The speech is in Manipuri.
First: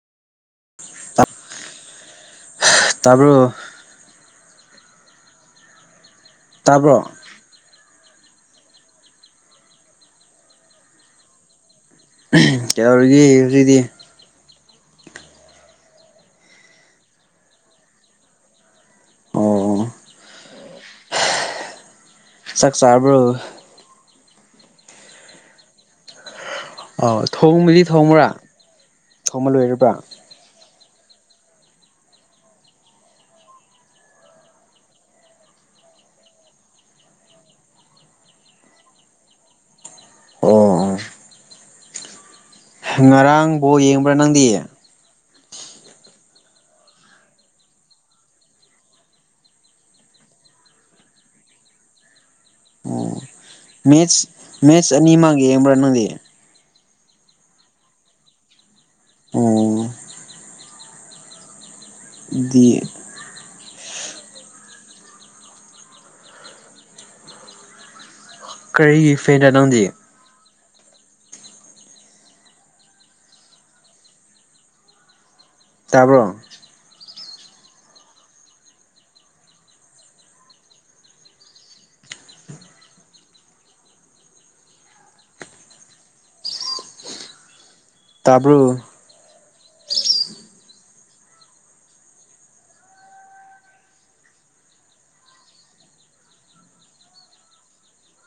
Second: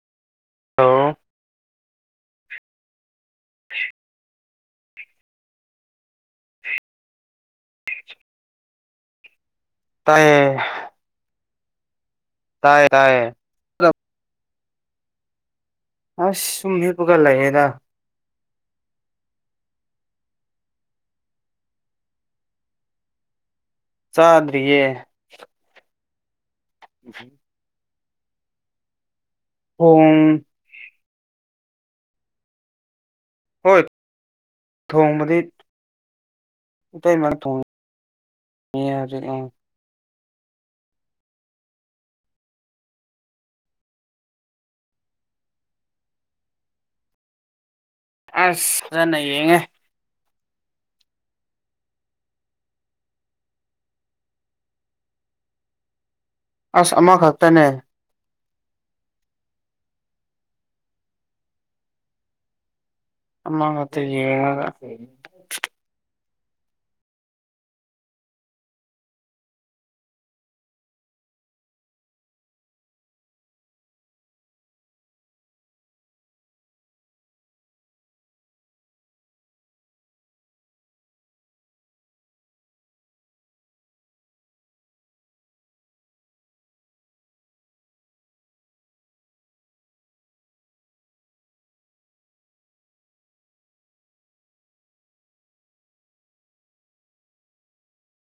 ꯍꯜꯂꯣ ꯇꯥꯔꯕ ꯑ ꯇꯥꯕ꯭ꯔꯣ ꯇꯥꯏꯌꯦ ꯇꯥꯏꯌꯦ ꯀꯩꯧꯔꯤꯒꯦ ꯇꯥꯏꯌꯦ ꯍꯧꯖꯤꯛꯇꯤ ꯑ ꯁꯨꯝꯃꯤꯄꯒꯂꯗ ꯑꯣ ꯆꯥꯛ ꯆꯥꯕ꯭ꯔꯣ ꯆꯥꯗ꯭ꯔꯤꯌꯦ ꯑ ꯊꯣꯡꯕꯗꯤ ꯊꯣꯡꯕ꯭ꯔꯥ ꯊꯣꯡꯕ ꯂꯣꯏꯔꯕ꯭ꯔꯥ ꯊꯣꯡ ꯍꯣꯏ ꯊꯣꯡ ꯃꯗꯤ ꯑꯇꯩꯃ ꯊꯣꯡꯉ ꯍꯧꯖꯤꯛ ꯑꯥ ꯑꯣ ꯉꯔꯥꯡꯕꯣ ꯌꯦꯡꯕ꯭ꯔꯥ ꯅꯪꯗꯤ ꯑꯁꯖꯅ ꯌꯦꯡꯉꯦ ꯑꯣ ꯃꯦꯠꯁ ꯃꯦꯠꯁ ꯑꯅꯤꯃꯒ ꯌꯦꯡꯕ꯭ꯔꯥ ꯅꯪꯗꯤ ꯑꯁ ꯑꯃꯈꯛꯇꯅꯦ ꯑꯣ [unintelligible] ꯑꯃꯥꯡꯉꯇꯔꯤ ꯀꯔꯤꯒꯤ ꯐꯦꯟꯗ ꯅꯪꯗꯤ ꯇꯥꯕ꯭ꯔꯣ ꯇꯥꯕ꯭ꯔꯣ